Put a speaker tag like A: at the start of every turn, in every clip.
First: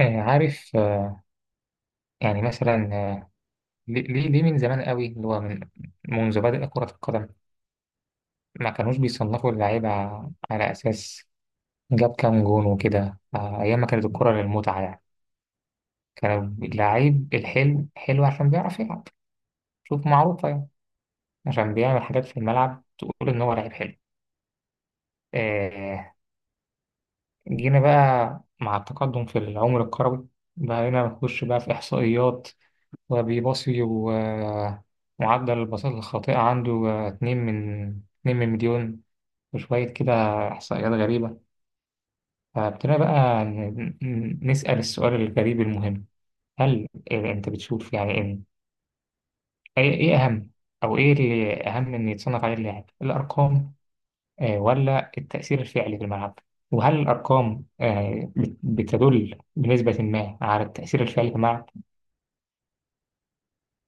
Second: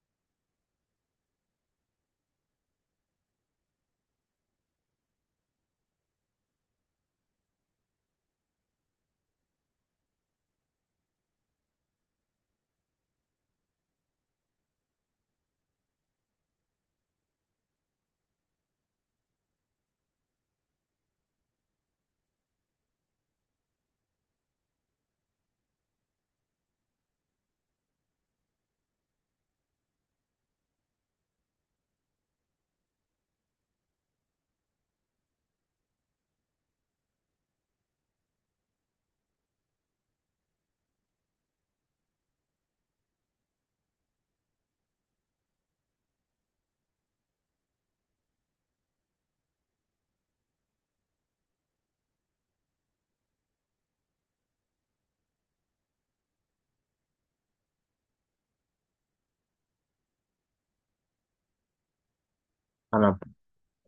A: عارف، يعني مثلا، ليه من زمان قوي، اللي هو منذ بدأ كرة القدم ما كانوش بيصنفوا اللعيبة على أساس جاب كام جون وكده. أيام ما كانت الكرة للمتعة يعني، كان اللعيب الحلو حلو عشان بيعرف يلعب، شوف، معروفة يعني، عشان بيعمل حاجات في الملعب تقول إن هو لعيب حلو. آه، جينا بقى مع التقدم في العمر الكروي بقينا نخش بقى في إحصائيات وبيباصي و... ومعدل الباصات الخاطئة عنده اتنين من مليون وشوية كده، إحصائيات غريبة. فابتدينا بقى نسأل السؤال الغريب المهم، هل أنت بتشوف يعني إن إيه أهم، أو إيه اللي أهم إن يتصنف عليه اللاعب؟ الأرقام ولا التأثير الفعلي في الملعب؟ وهل الأرقام بتدل بنسبة ما على التأثير الفعلي في الملعب؟
B: انا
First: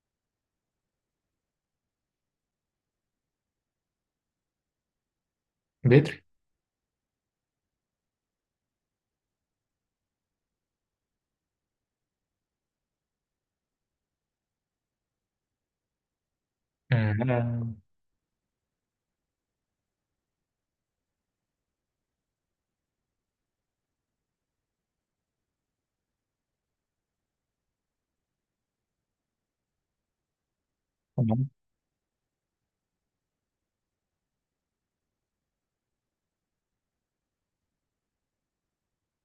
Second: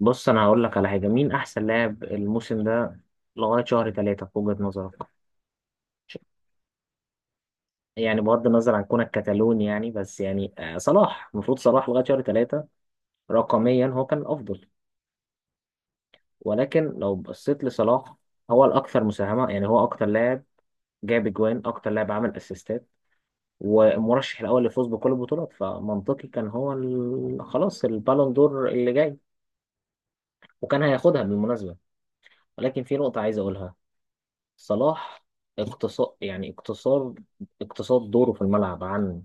B: بص انا هقول لك على حاجه. مين احسن لاعب الموسم ده لغايه شهر ثلاثة في وجهه نظرك؟
A: بدري.
B: يعني بغض النظر عن كونك كتالوني يعني بس صلاح، المفروض صلاح لغايه شهر ثلاثة رقميا هو كان الافضل. ولكن لو بصيت
A: آه،
B: لصلاح، هو الاكثر مساهمه، يعني هو اكتر لاعب جاب اجوان، اكتر لاعب عمل اسيستات، والمرشح الاول للفوز بكل البطولات، فمنطقي كان هو خلاص البالون دور اللي جاي، وكان هياخدها
A: أنا
B: بالمناسبه. ولكن في نقطه عايز اقولها. صلاح اقتصاد، يعني اقتصاد، اقتصاد دوره في الملعب عن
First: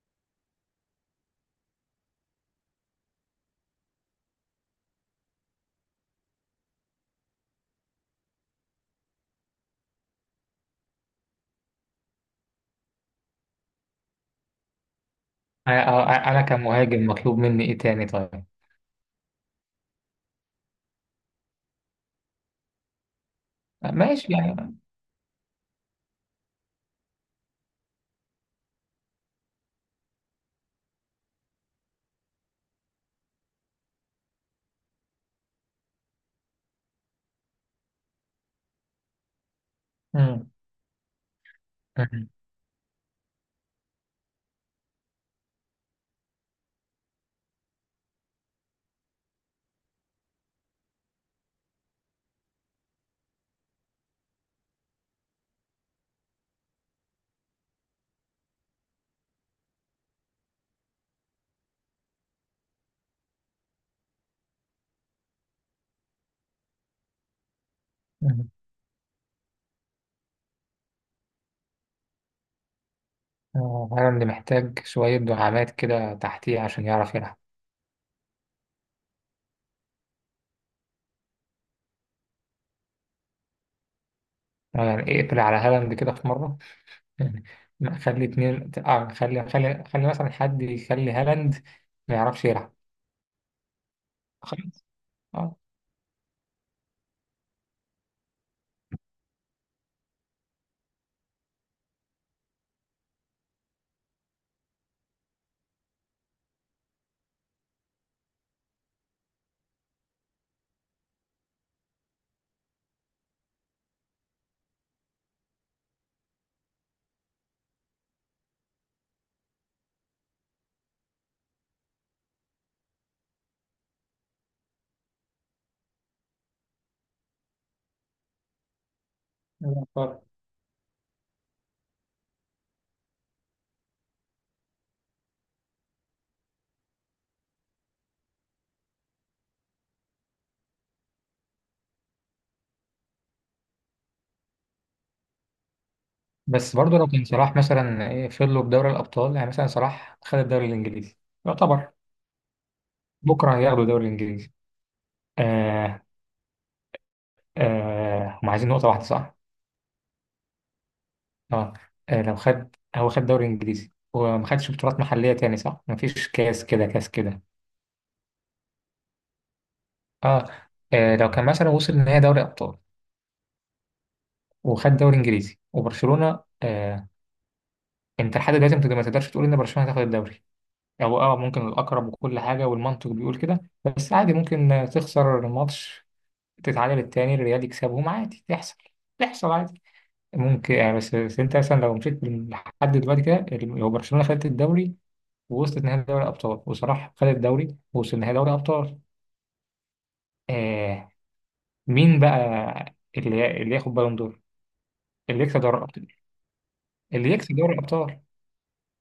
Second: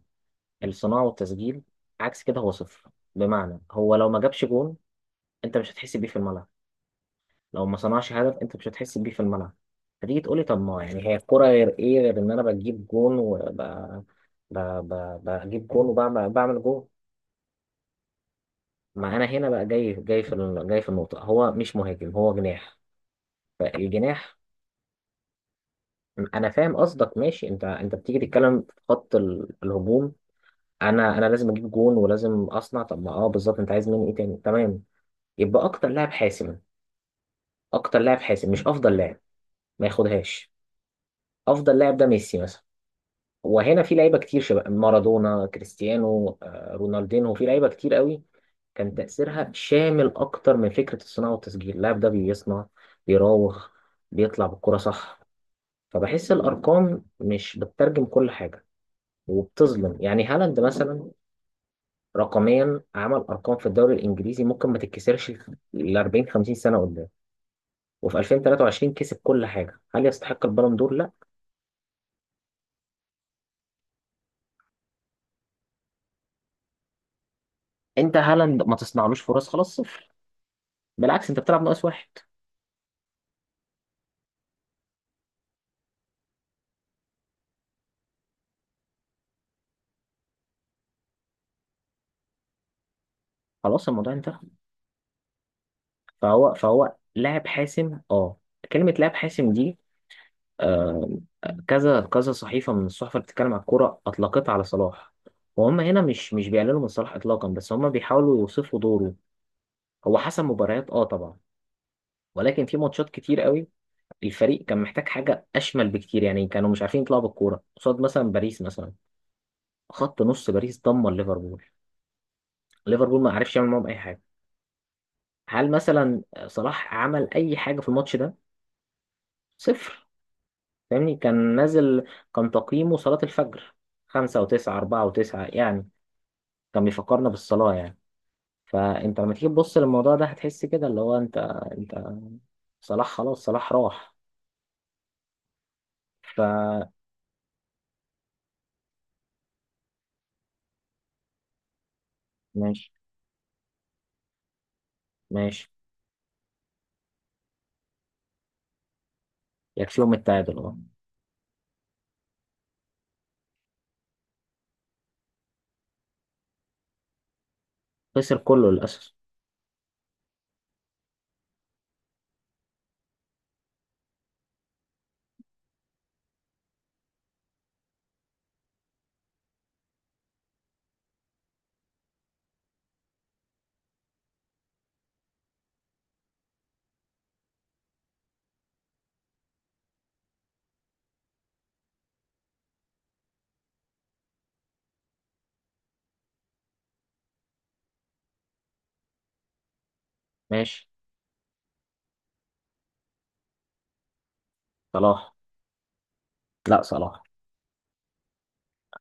B: الصناعة والتسجيل، عكس كده هو صفر. بمعنى هو لو ما جابش جون، انت مش هتحس بيه في الملعب، لو ما صنعش هدف انت مش هتحس بيه في الملعب. فتيجي تقولي طب ما يعني هي الكرة غير ايه، غير ان انا بجيب جون بجيب جون
A: أنا
B: وبعمل
A: أنا
B: بعمل جون.
A: كمهاجم مطلوب مني إيه تاني طيب؟
B: ما انا هنا بقى جاي في النقطة، هو مش مهاجم، هو جناح.
A: ماشي
B: فالجناح،
A: يعني.
B: انا فاهم قصدك، ماشي، انت بتيجي تتكلم في خط الهجوم. انا لازم اجيب جون ولازم اصنع، طب ما اه بالظبط انت عايز مني ايه تاني، تمام. يبقى اكتر لاعب حاسم، اكتر لاعب حاسم مش افضل لاعب، ما
A: مم.
B: ياخدهاش. افضل لاعب ده
A: مم.
B: ميسي مثلا، وهنا في لعيبه كتير، شباب مارادونا، كريستيانو، رونالدينو، في لعيبه كتير قوي كان تاثيرها شامل اكتر من فكره الصناعه والتسجيل. اللاعب ده بيصنع، بيراوغ، بيطلع بالكره، صح؟ فبحس الارقام مش بتترجم كل حاجه، وبتظلم. يعني هالاند مثلا رقميا عمل ارقام في الدوري الانجليزي ممكن ما تتكسرش ل 40 50 سنه قدام، وفي
A: مم.
B: 2023 كسب كل حاجه. هل يستحق البالون دور؟ لا.
A: هالاند محتاج شوية دعامات كده تحتيه عشان يعرف يلعب.
B: انت هالاند ما تصنعلوش فرص خلاص صفر، بالعكس انت بتلعب ناقص واحد.
A: يعني اقفل على هالاند كده في مرة، يعني خلي اتنين، خلي مثلا حد يخلي هالاند ما يعرفش يلعب.
B: خلاص الموضوع انتهى.
A: خلاص. اه.
B: فهو لاعب حاسم، اه، كلمه لاعب حاسم دي، آه، كذا كذا صحيفه من الصحف اللي بتتكلم عن الكوره اطلقتها على صلاح، وهم هنا مش بيقللوا من صلاح اطلاقا، بس هم بيحاولوا يوصفوا دوره. هو حسم مباريات، اه طبعا، ولكن في ماتشات كتير قوي الفريق كان محتاج حاجة أشمل بكتير، يعني كانوا مش عارفين يطلعوا بالكورة قصاد مثلا باريس مثلا. خط نص باريس دمر ليفربول، ليفربول ما عرفش يعمل معاهم أي حاجة. هل مثلا صلاح عمل أي حاجة في الماتش ده؟
A: يبقى
B: صفر.
A: خلاص.
B: فاهمني؟ كان نازل، كان تقييمه صلاة الفجر، خمسة وتسعة، أربعة وتسعة، يعني كان بيفكرنا بالصلاة يعني. فأنت لما تيجي تبص للموضوع ده هتحس كده اللي هو أنت، أنت، صلاح خلاص، صلاح راح.
A: بس
B: فماشي.
A: برضه لو كان صلاح مثلا، ايه، فضلوا بدوري الأبطال، يعني مثلا صلاح خد الدوري الإنجليزي، يعتبر
B: ماشي.
A: بكرة هياخدوا الدوري الإنجليزي.
B: ماشي.
A: آه. هم عايزين نقطة واحدة صح؟
B: يكفيهم التعادل، أه.
A: اه. لو خد، هو خد دوري انجليزي وما خدش بطولات محليه تاني صح، ما فيش كاس كده كاس كده.
B: خسر كله للأسف.
A: اه. لو كان مثلا وصل نهائي دوري ابطال وخد دوري انجليزي وبرشلونه. آه. انت لحد دلوقتي ما تقدرش تقول ان برشلونه هتاخد الدوري، او اه، ممكن الاقرب وكل حاجه والمنطق بيقول كده، بس عادي ممكن تخسر الماتش، تتعادل التاني، الريال يكسبهم عادي، تحصل، تحصل عادي ممكن يعني. بس انت مثلا لو مشيت لحد دلوقتي كده، لو برشلونه خدت الدوري ووصلت نهائي دوري الأبطال وصلاح خد الدوري ووصل نهائي دوري الأبطال،
B: ماشي.
A: آه، مين بقى اللي ياخد بالون دور؟
B: صلاح.
A: اللي يكسب دوري الأبطال؟
B: لا صلاح.
A: اللي يكسب دوري الأبطال؟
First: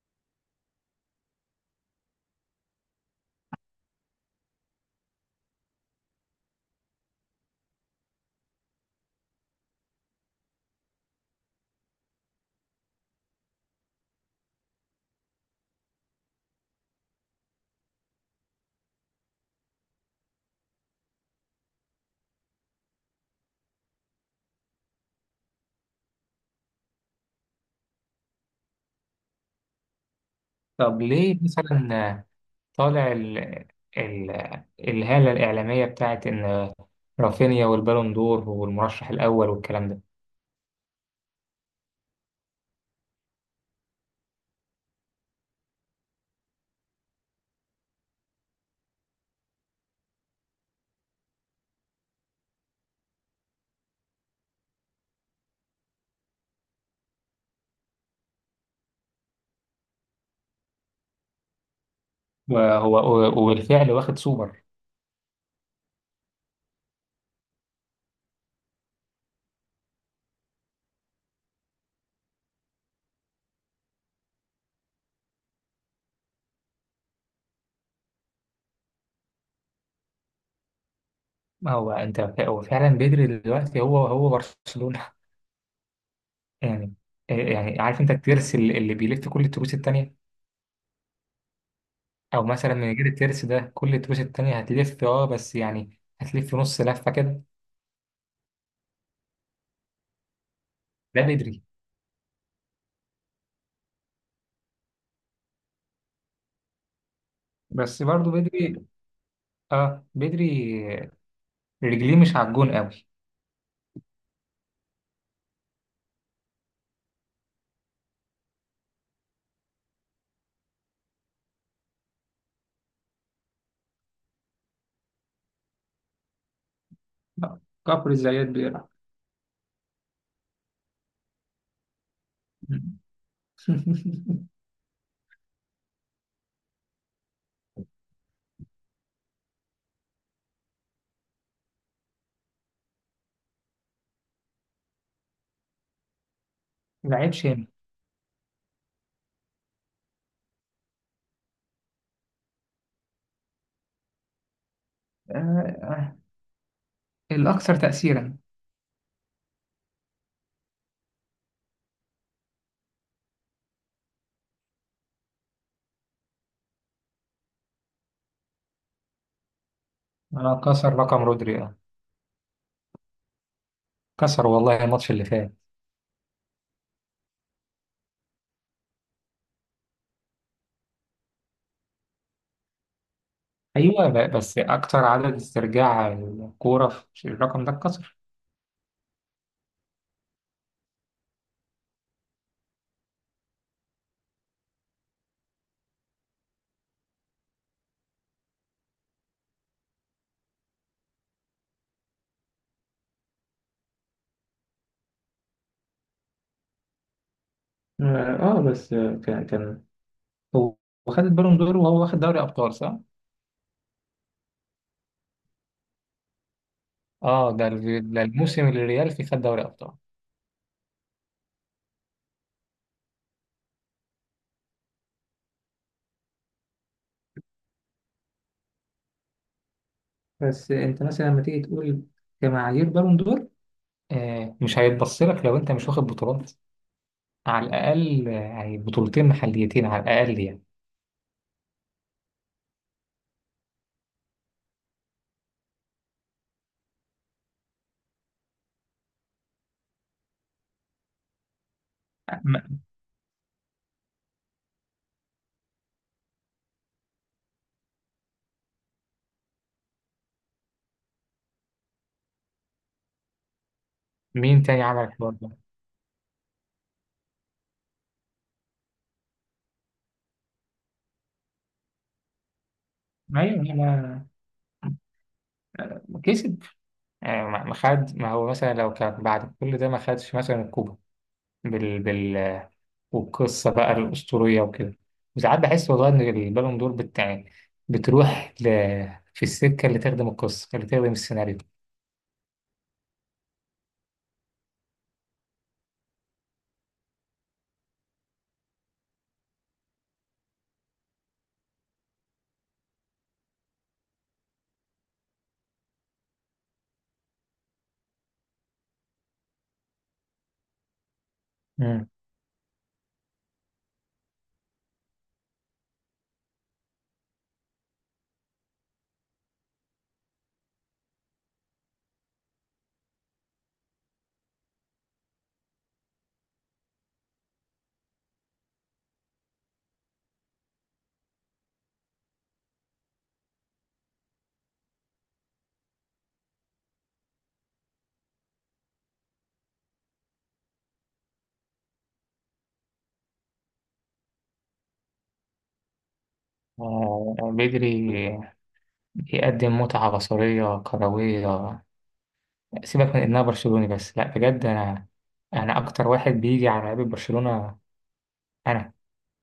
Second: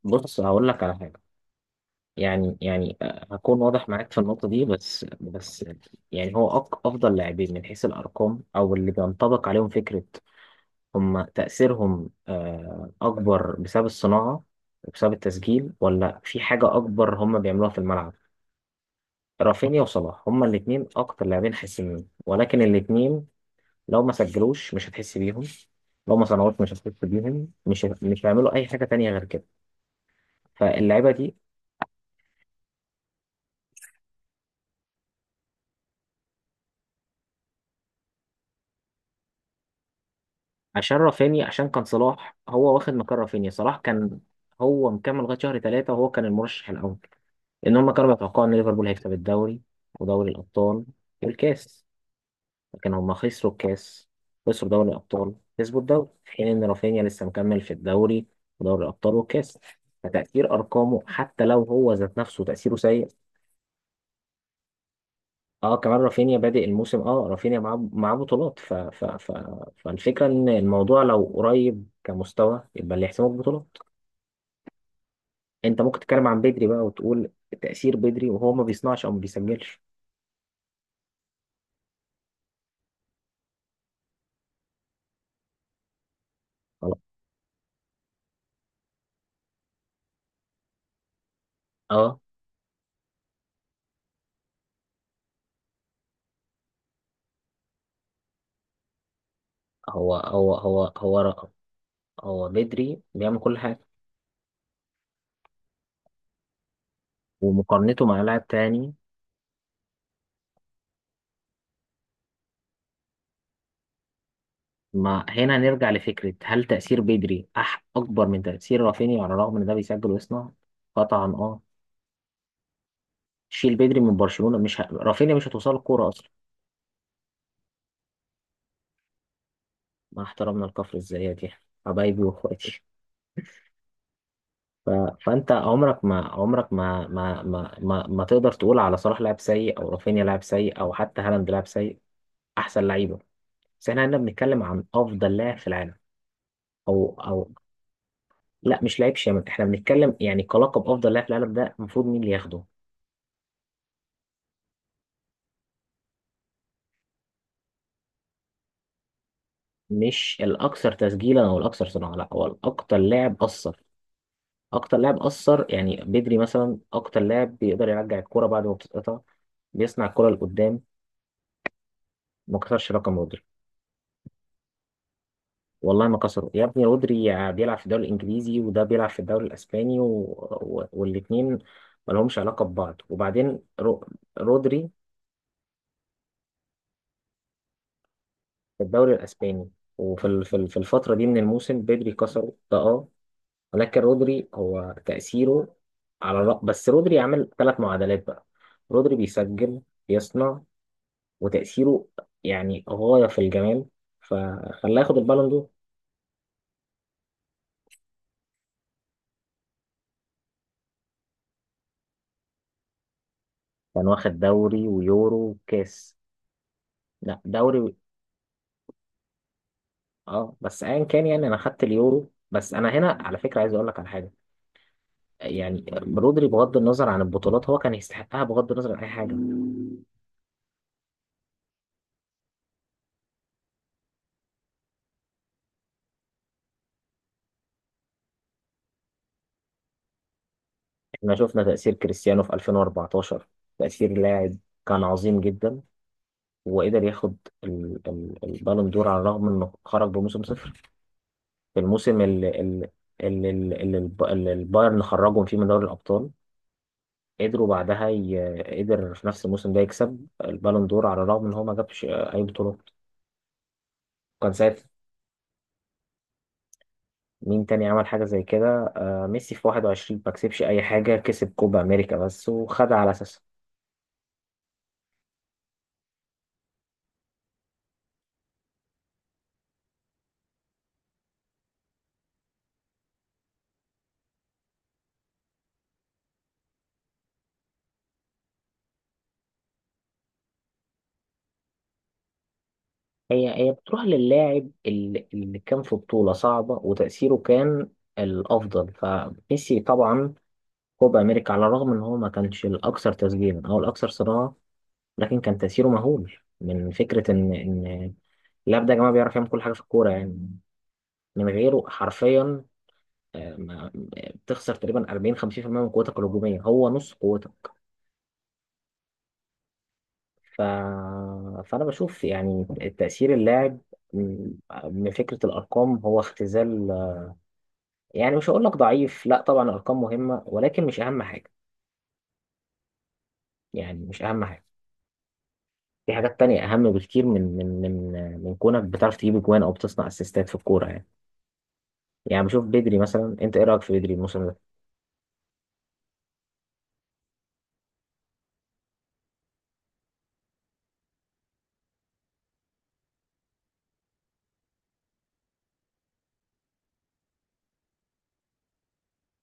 B: بص هقول لك على حاجة، يعني هكون واضح معاك في النقطة دي، بس يعني هو أفضل لاعبين من حيث الأرقام أو اللي بينطبق عليهم فكرة هم تأثيرهم أكبر بسبب الصناعة وبسبب التسجيل، ولا في حاجة أكبر هم بيعملوها في الملعب. رافينيا وصلاح هما الاتنين أكتر لاعبين حاسمين، ولكن الاتنين لو ما سجلوش مش هتحس بيهم، لو ما صنعوش مش هتحس بيهم، مش هيعملوا أي حاجة تانية غير كده.
A: طب
B: فاللعيبة دي،
A: ليه مثلا طالع ال... الهالة الإعلامية بتاعت إن رافينيا والبالون دور والمرشح الأول والكلام ده؟
B: عشان رافينيا، عشان كان صلاح هو واخد مكان رافينيا. صلاح كان هو مكمل لغايه شهر ثلاثه وهو كان المرشح الاول، لان هم كانوا بيتوقعوا ان ليفربول هيكسب الدوري ودوري الابطال والكاس، لكن هم خسروا الكاس، خسروا دوري الابطال، كسبوا الدوري. في حين ان رافينيا لسه مكمل في الدوري ودوري الابطال والكاس. فتأثير أرقامه حتى لو هو ذات نفسه تأثيره
A: وهو
B: سيء،
A: وبالفعل واخد سوبر.
B: اه كمان رافينيا بادئ الموسم، اه رافينيا معاه بطولات. فالفكرة إن الموضوع لو قريب كمستوى يبقى اللي يحسمه بطولات. انت ممكن تتكلم عن بدري بقى، وتقول تأثير بدري وهو ما بيصنعش او ما بيسجلش.
A: ما هو أنت، هو فعلا بدري دلوقتي، هو برشلونة يعني.
B: خلاص.
A: يعني عارف أنت الترس اللي بيلف كل التروس التانية،
B: اه.
A: او مثلا من غير الترس ده كل التروس التانية هتلف، اه بس يعني هتلف نص لفة كده.
B: هو
A: ده
B: رقم،
A: بدري.
B: هو بدري بيعمل كل حاجه.
A: بس
B: ومقارنته مع
A: برضه
B: لاعب
A: بدري،
B: تاني،
A: اه بدري، رجليه مش على الجون قوي.
B: ما هنا نرجع لفكره هل تأثير بدري اكبر من تأثير رافينيا على الرغم ان ده بيسجل ويصنع؟ قطعا اه. شيل بدري من برشلونه مش ه... رافينيا مش هتوصل الكوره اصلا.
A: لا، كفر الزيات بيلعب.
B: مع احترامنا لكفر الزيات، يعني حبايبي واخواتي. ف... فانت عمرك ما تقدر تقول على صلاح لاعب سيء او رافينيا لاعب سيء او حتى هالاند لاعب سيء. احسن لعيبه، بس احنا هنا بنتكلم عن افضل لاعب في العالم. او.
A: لعيب
B: او.
A: شامل.
B: لا مش لاعب شامل، احنا بنتكلم يعني كلقب افضل لاعب في العالم ده المفروض مين اللي ياخده؟
A: آه. آه. الأكثر تأثيرا.
B: مش الاكثر تسجيلا او الاكثر صناعه، لا، هو الاكثر لاعب اثر. اكتر لاعب اثر، يعني بدري مثلا اكتر لاعب بيقدر يرجع الكرة بعد ما بتتقطع، بيصنع الكرة
A: آه،
B: لقدام.
A: كسر رقم رودري، آه.
B: ما كسرش رقم رودري.
A: كسر والله، الماتش اللي فات.
B: والله ما كسروا يا ابني. رودري بيلعب في الدوري الانجليزي وده بيلعب في الدوري الاسباني و... و... والاثنين ما لهمش علاقه ببعض. وبعدين
A: أيوه، بس
B: رودري
A: أكثر عدد استرجاع الكورة، في الرقم ده اتكسر.
B: في الدوري الاسباني، وفي في الفتره دي من الموسم بدري كسره ده، اه. ولكن رودري هو تاثيره على بس رودري عمل ثلاث معادلات بقى، رودري بيسجل، بيصنع، وتاثيره يعني غايه في الجمال، فخلاه ياخد البالون دور.
A: اه. بس كان هو، خد البالون دور وهو واخد دوري أبطال صح؟
B: كان واخد دوري ويورو وكاس. لا
A: اه، ده
B: دوري.
A: ده الموسم اللي الريال فيه خد دوري ابطال.
B: اه بس ايا كان، يعني انا خدت اليورو بس. انا هنا على فكره عايز اقول لك على حاجه، يعني رودري بغض النظر عن البطولات هو كان يستحقها بغض النظر عن اي حاجه.
A: بس انت مثلا لما تيجي تقول كمعايير بالون دور، آه مش هيتبص لك لو انت مش واخد بطولات، على الاقل يعني بطولتين محليتين على الاقل يعني.
B: احنا شفنا تاثير كريستيانو في 2014، تاثير لاعب كان عظيم جدا وقدر ياخد البالون دور على الرغم انه خرج بموسم صفر في الموسم اللي
A: م-
B: اللي اللي اللي الب- اللي البايرن خرجهم فيه من دوري الابطال. قدر في نفس الموسم ده يكسب البالون دور على الرغم ان هو ما جابش اي بطولات. كان
A: مين
B: ساعة.
A: تاني عمل الحوار ده؟
B: مين تاني عمل حاجة زي كده؟ آه ميسي في 21 ما كسبش أي حاجة، كسب كوبا أمريكا بس وخدها على أساسها.
A: ايوه، ما، ما كسب. ما خد. ما هو مثلا لو كان بعد كل ده ما خدش مثلا الكوبا، بال والقصة بقى الأسطورية وكده، وساعات بحس والله إن البالون دور بتاع، بتروح ل... في السكة اللي تخدم القصة، اللي تخدم السيناريو.
B: هي بتروح للاعب اللي كان في بطولة صعبة وتأثيره كان الأفضل. فميسي طبعا كوبا أمريكا على الرغم إن هو ما كانش الأكثر تسجيلا أو الأكثر صناعة، لكن كان تأثيره مهول، من فكرة إن اللاعب ده يا جماعة بيعرف يعمل كل حاجة في الكورة يعني. من غيره
A: مم.
B: حرفيا بتخسر تقريبا 40 50% من قوتك الهجومية، هو نص قوتك. ف... فأنا بشوف يعني تأثير اللاعب م- من فكرة الأرقام هو اختزال. يعني مش هقول لك ضعيف، لا طبعا الأرقام مهمة، ولكن مش أهم حاجة. يعني مش أهم حاجة، في حاجات تانية أهم بكتير من كونك بتعرف تجيب أجوان أو بتصنع أسيستات في الكورة يعني. يعني بشوف بدري مثلا، أنت إيه رأيك في بدري الموسم ده؟
A: بدري يقدم متعة بصرية كروية، سيبك من إنها برشلوني. بس لا بجد، أنا، أنا أكتر واحد بيجي على لعيبة برشلونة، أنا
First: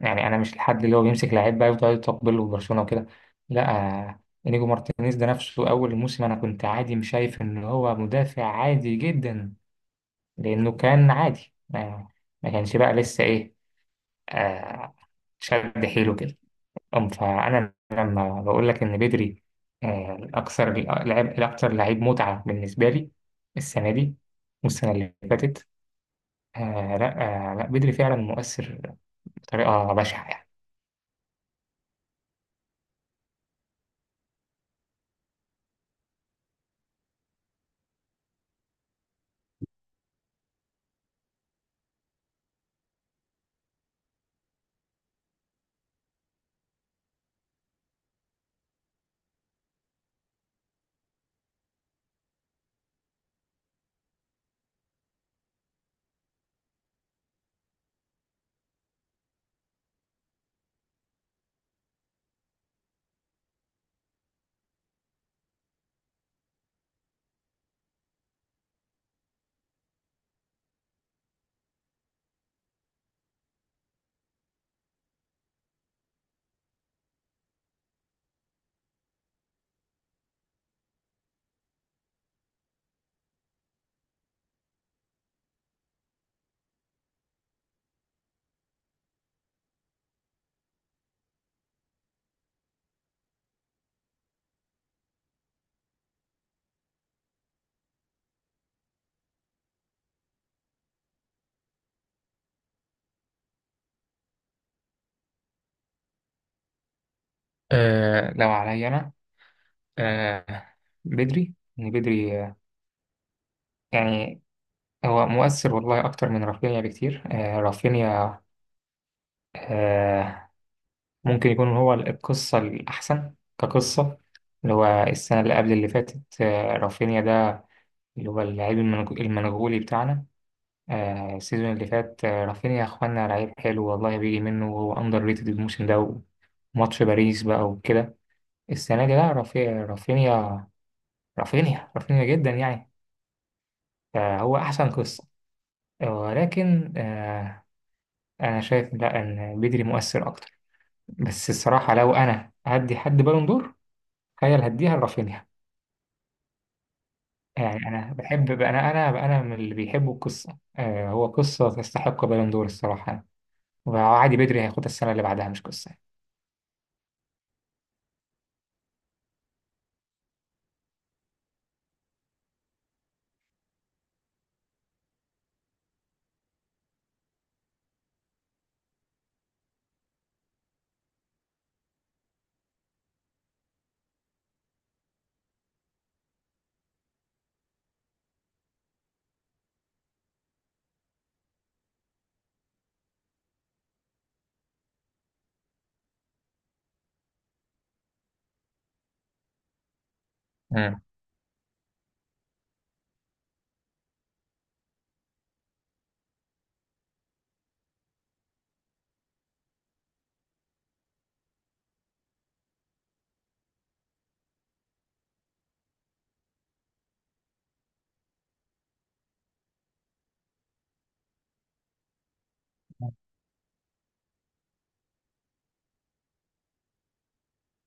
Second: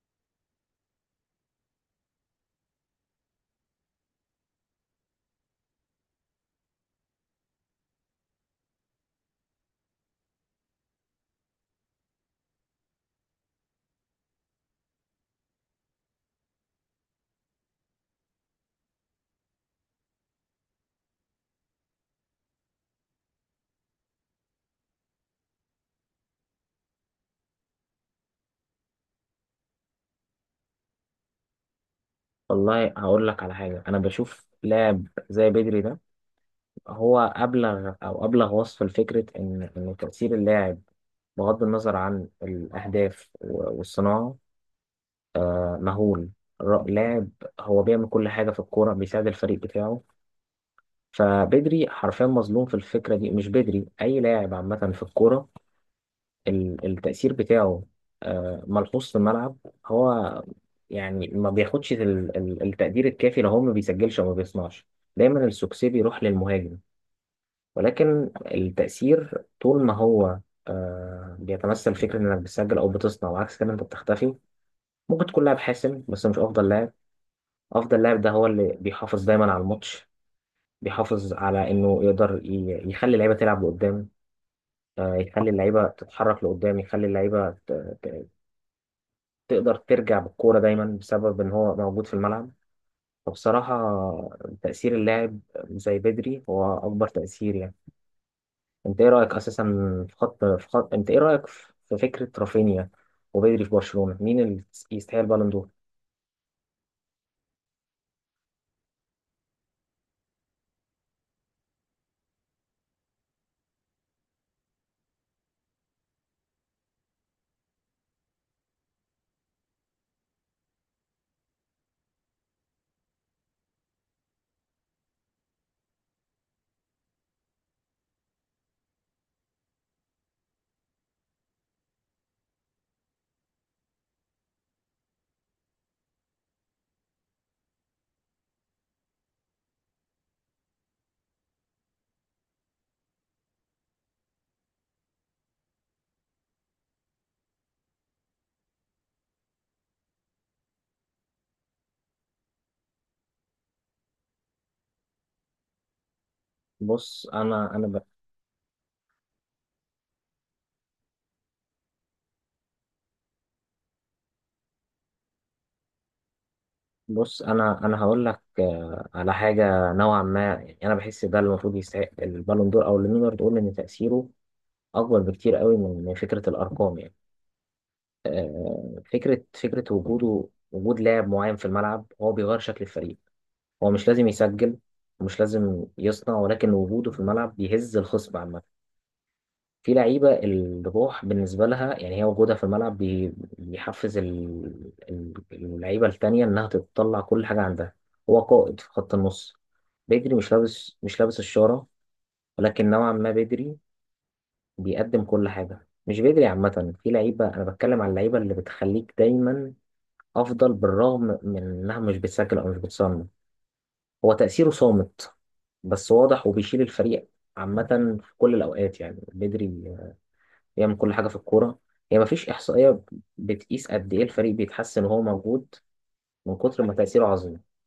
A: يعني، أنا مش الحد اللي هو بيمسك لعيب بقى يفضل يطبل له برشلونة وكده، لا. إنيجو مارتينيز ده نفسه أول الموسم أنا كنت عادي مش شايف إن هو مدافع، عادي جدا، لأنه كان عادي، ما كانش بقى لسه إيه، آه شد حيله كده. أم، فأنا لما بقول لك إن بدري الأكثر، لعب الأكثر، لعيب متعة بالنسبة لي السنة دي والسنة اللي فاتت. آه لا لا بدري فعلا مؤثر بطريقة بشعة يعني.
B: والله هقول لك على حاجة. أنا بشوف لاعب زي بدري ده هو أبلغ أو أبلغ وصفا لفكرة إن تأثير اللاعب بغض النظر عن الأهداف والصناعة، آه، مهول. اللاعب هو بيعمل كل حاجة في الكورة، بيساعد الفريق بتاعه. فبدري حرفيا مظلوم في الفكرة دي، مش بدري، أي لاعب عامة في الكورة التأثير بتاعه آه، ملحوظ في الملعب. هو يعني ما بياخدش التقدير الكافي لو هو ما بيسجلش أو ما بيصنعش. دايما السوكسي بيروح للمهاجم، ولكن التأثير طول ما هو آه، بيتمثل فكرة إنك بتسجل أو بتصنع وعكس كده أنت بتختفي. ممكن تكون لاعب حاسم بس مش أفضل لاعب. أفضل لاعب ده هو اللي بيحافظ دايما على الماتش، بيحافظ على إنه يقدر يخلي اللعيبة تلعب لقدام، آه، يخلي اللعيبة تتحرك لقدام، يخلي اللعيبة ت- تقدر ترجع بالكورة دايما بسبب إن هو موجود في الملعب. فبصراحة تأثير اللاعب زي بدري هو أكبر تأثير يعني. انت ايه رايك اساسا في خط، انت ايه رايك في فكره رافينيا وبدري في برشلونه، مين اللي يستاهل بالون دور؟
A: لو عليا أنا، آه بدري، إن بدري يعني، هو مؤثر والله أكتر من رافينيا بكتير. آه رافينيا، آه، ممكن يكون هو القصة الأحسن كقصة، اللي هو السنة اللي قبل اللي فاتت. رافينيا ده اللي هو اللعيب المنغولي بتاعنا. السيزون اللي فات رافينيا يا إخوانا لعيب حلو والله بيجي منه، وهو أندر ريتد الموسم ده وماتش باريس بقى وكده. السنة دي لا، رافينيا رافينيا رافينيا جدا يعني، فهو أحسن قصة. ولكن أنا شايف لا، إن بدري مؤثر أكتر. بس الصراحة لو أنا هدي حد بالون دور تخيل هديها لرافينيا
B: بص انا انا
A: يعني.
B: ب...
A: انا بحب، انا من اللي بيحبوا القصه. هو قصه تستحق بالون دور الصراحه. وعادي بدري هياخدها السنه اللي بعدها، مش قصه.
B: بص انا هقول لك على حاجه نوعا ما. يعني انا بحس ده اللي المفروض يستحق البالون دور، او اللي نقدر نقول ان تاثيره اكبر بكتير قوي من فكره الارقام يعني. آه، فكره وجوده، وجود لاعب معين في الملعب هو بيغير شكل الفريق. هو مش لازم يسجل، ومش لازم يصنع، ولكن وجوده في الملعب بيهز الخصم عامه. في لعيبة الروح بالنسبة لها، يعني هي وجودها في الملعب بيحفز اللعيبة التانية إنها تطلع كل حاجة عندها. هو قائد في خط النص. بدري مش لابس
A: مم.
B: مش لابس الشارة، ولكن نوعا ما بدري بيقدم كل حاجة، مش بدري عامة، في لعيبة أنا بتكلم على اللعيبة اللي بتخليك دايما أفضل بالرغم من إنها مش بتسجل أو مش بتصنع. هو تأثيره صامت بس واضح، وبيشيل الفريق عامة في كل الأوقات. يعني بدري يعمل كل حاجة في الكورة. هي مفيش إحصائية بتقيس قد إيه الفريق بيتحسن وهو موجود، من كتر ما تأثيره عظيم.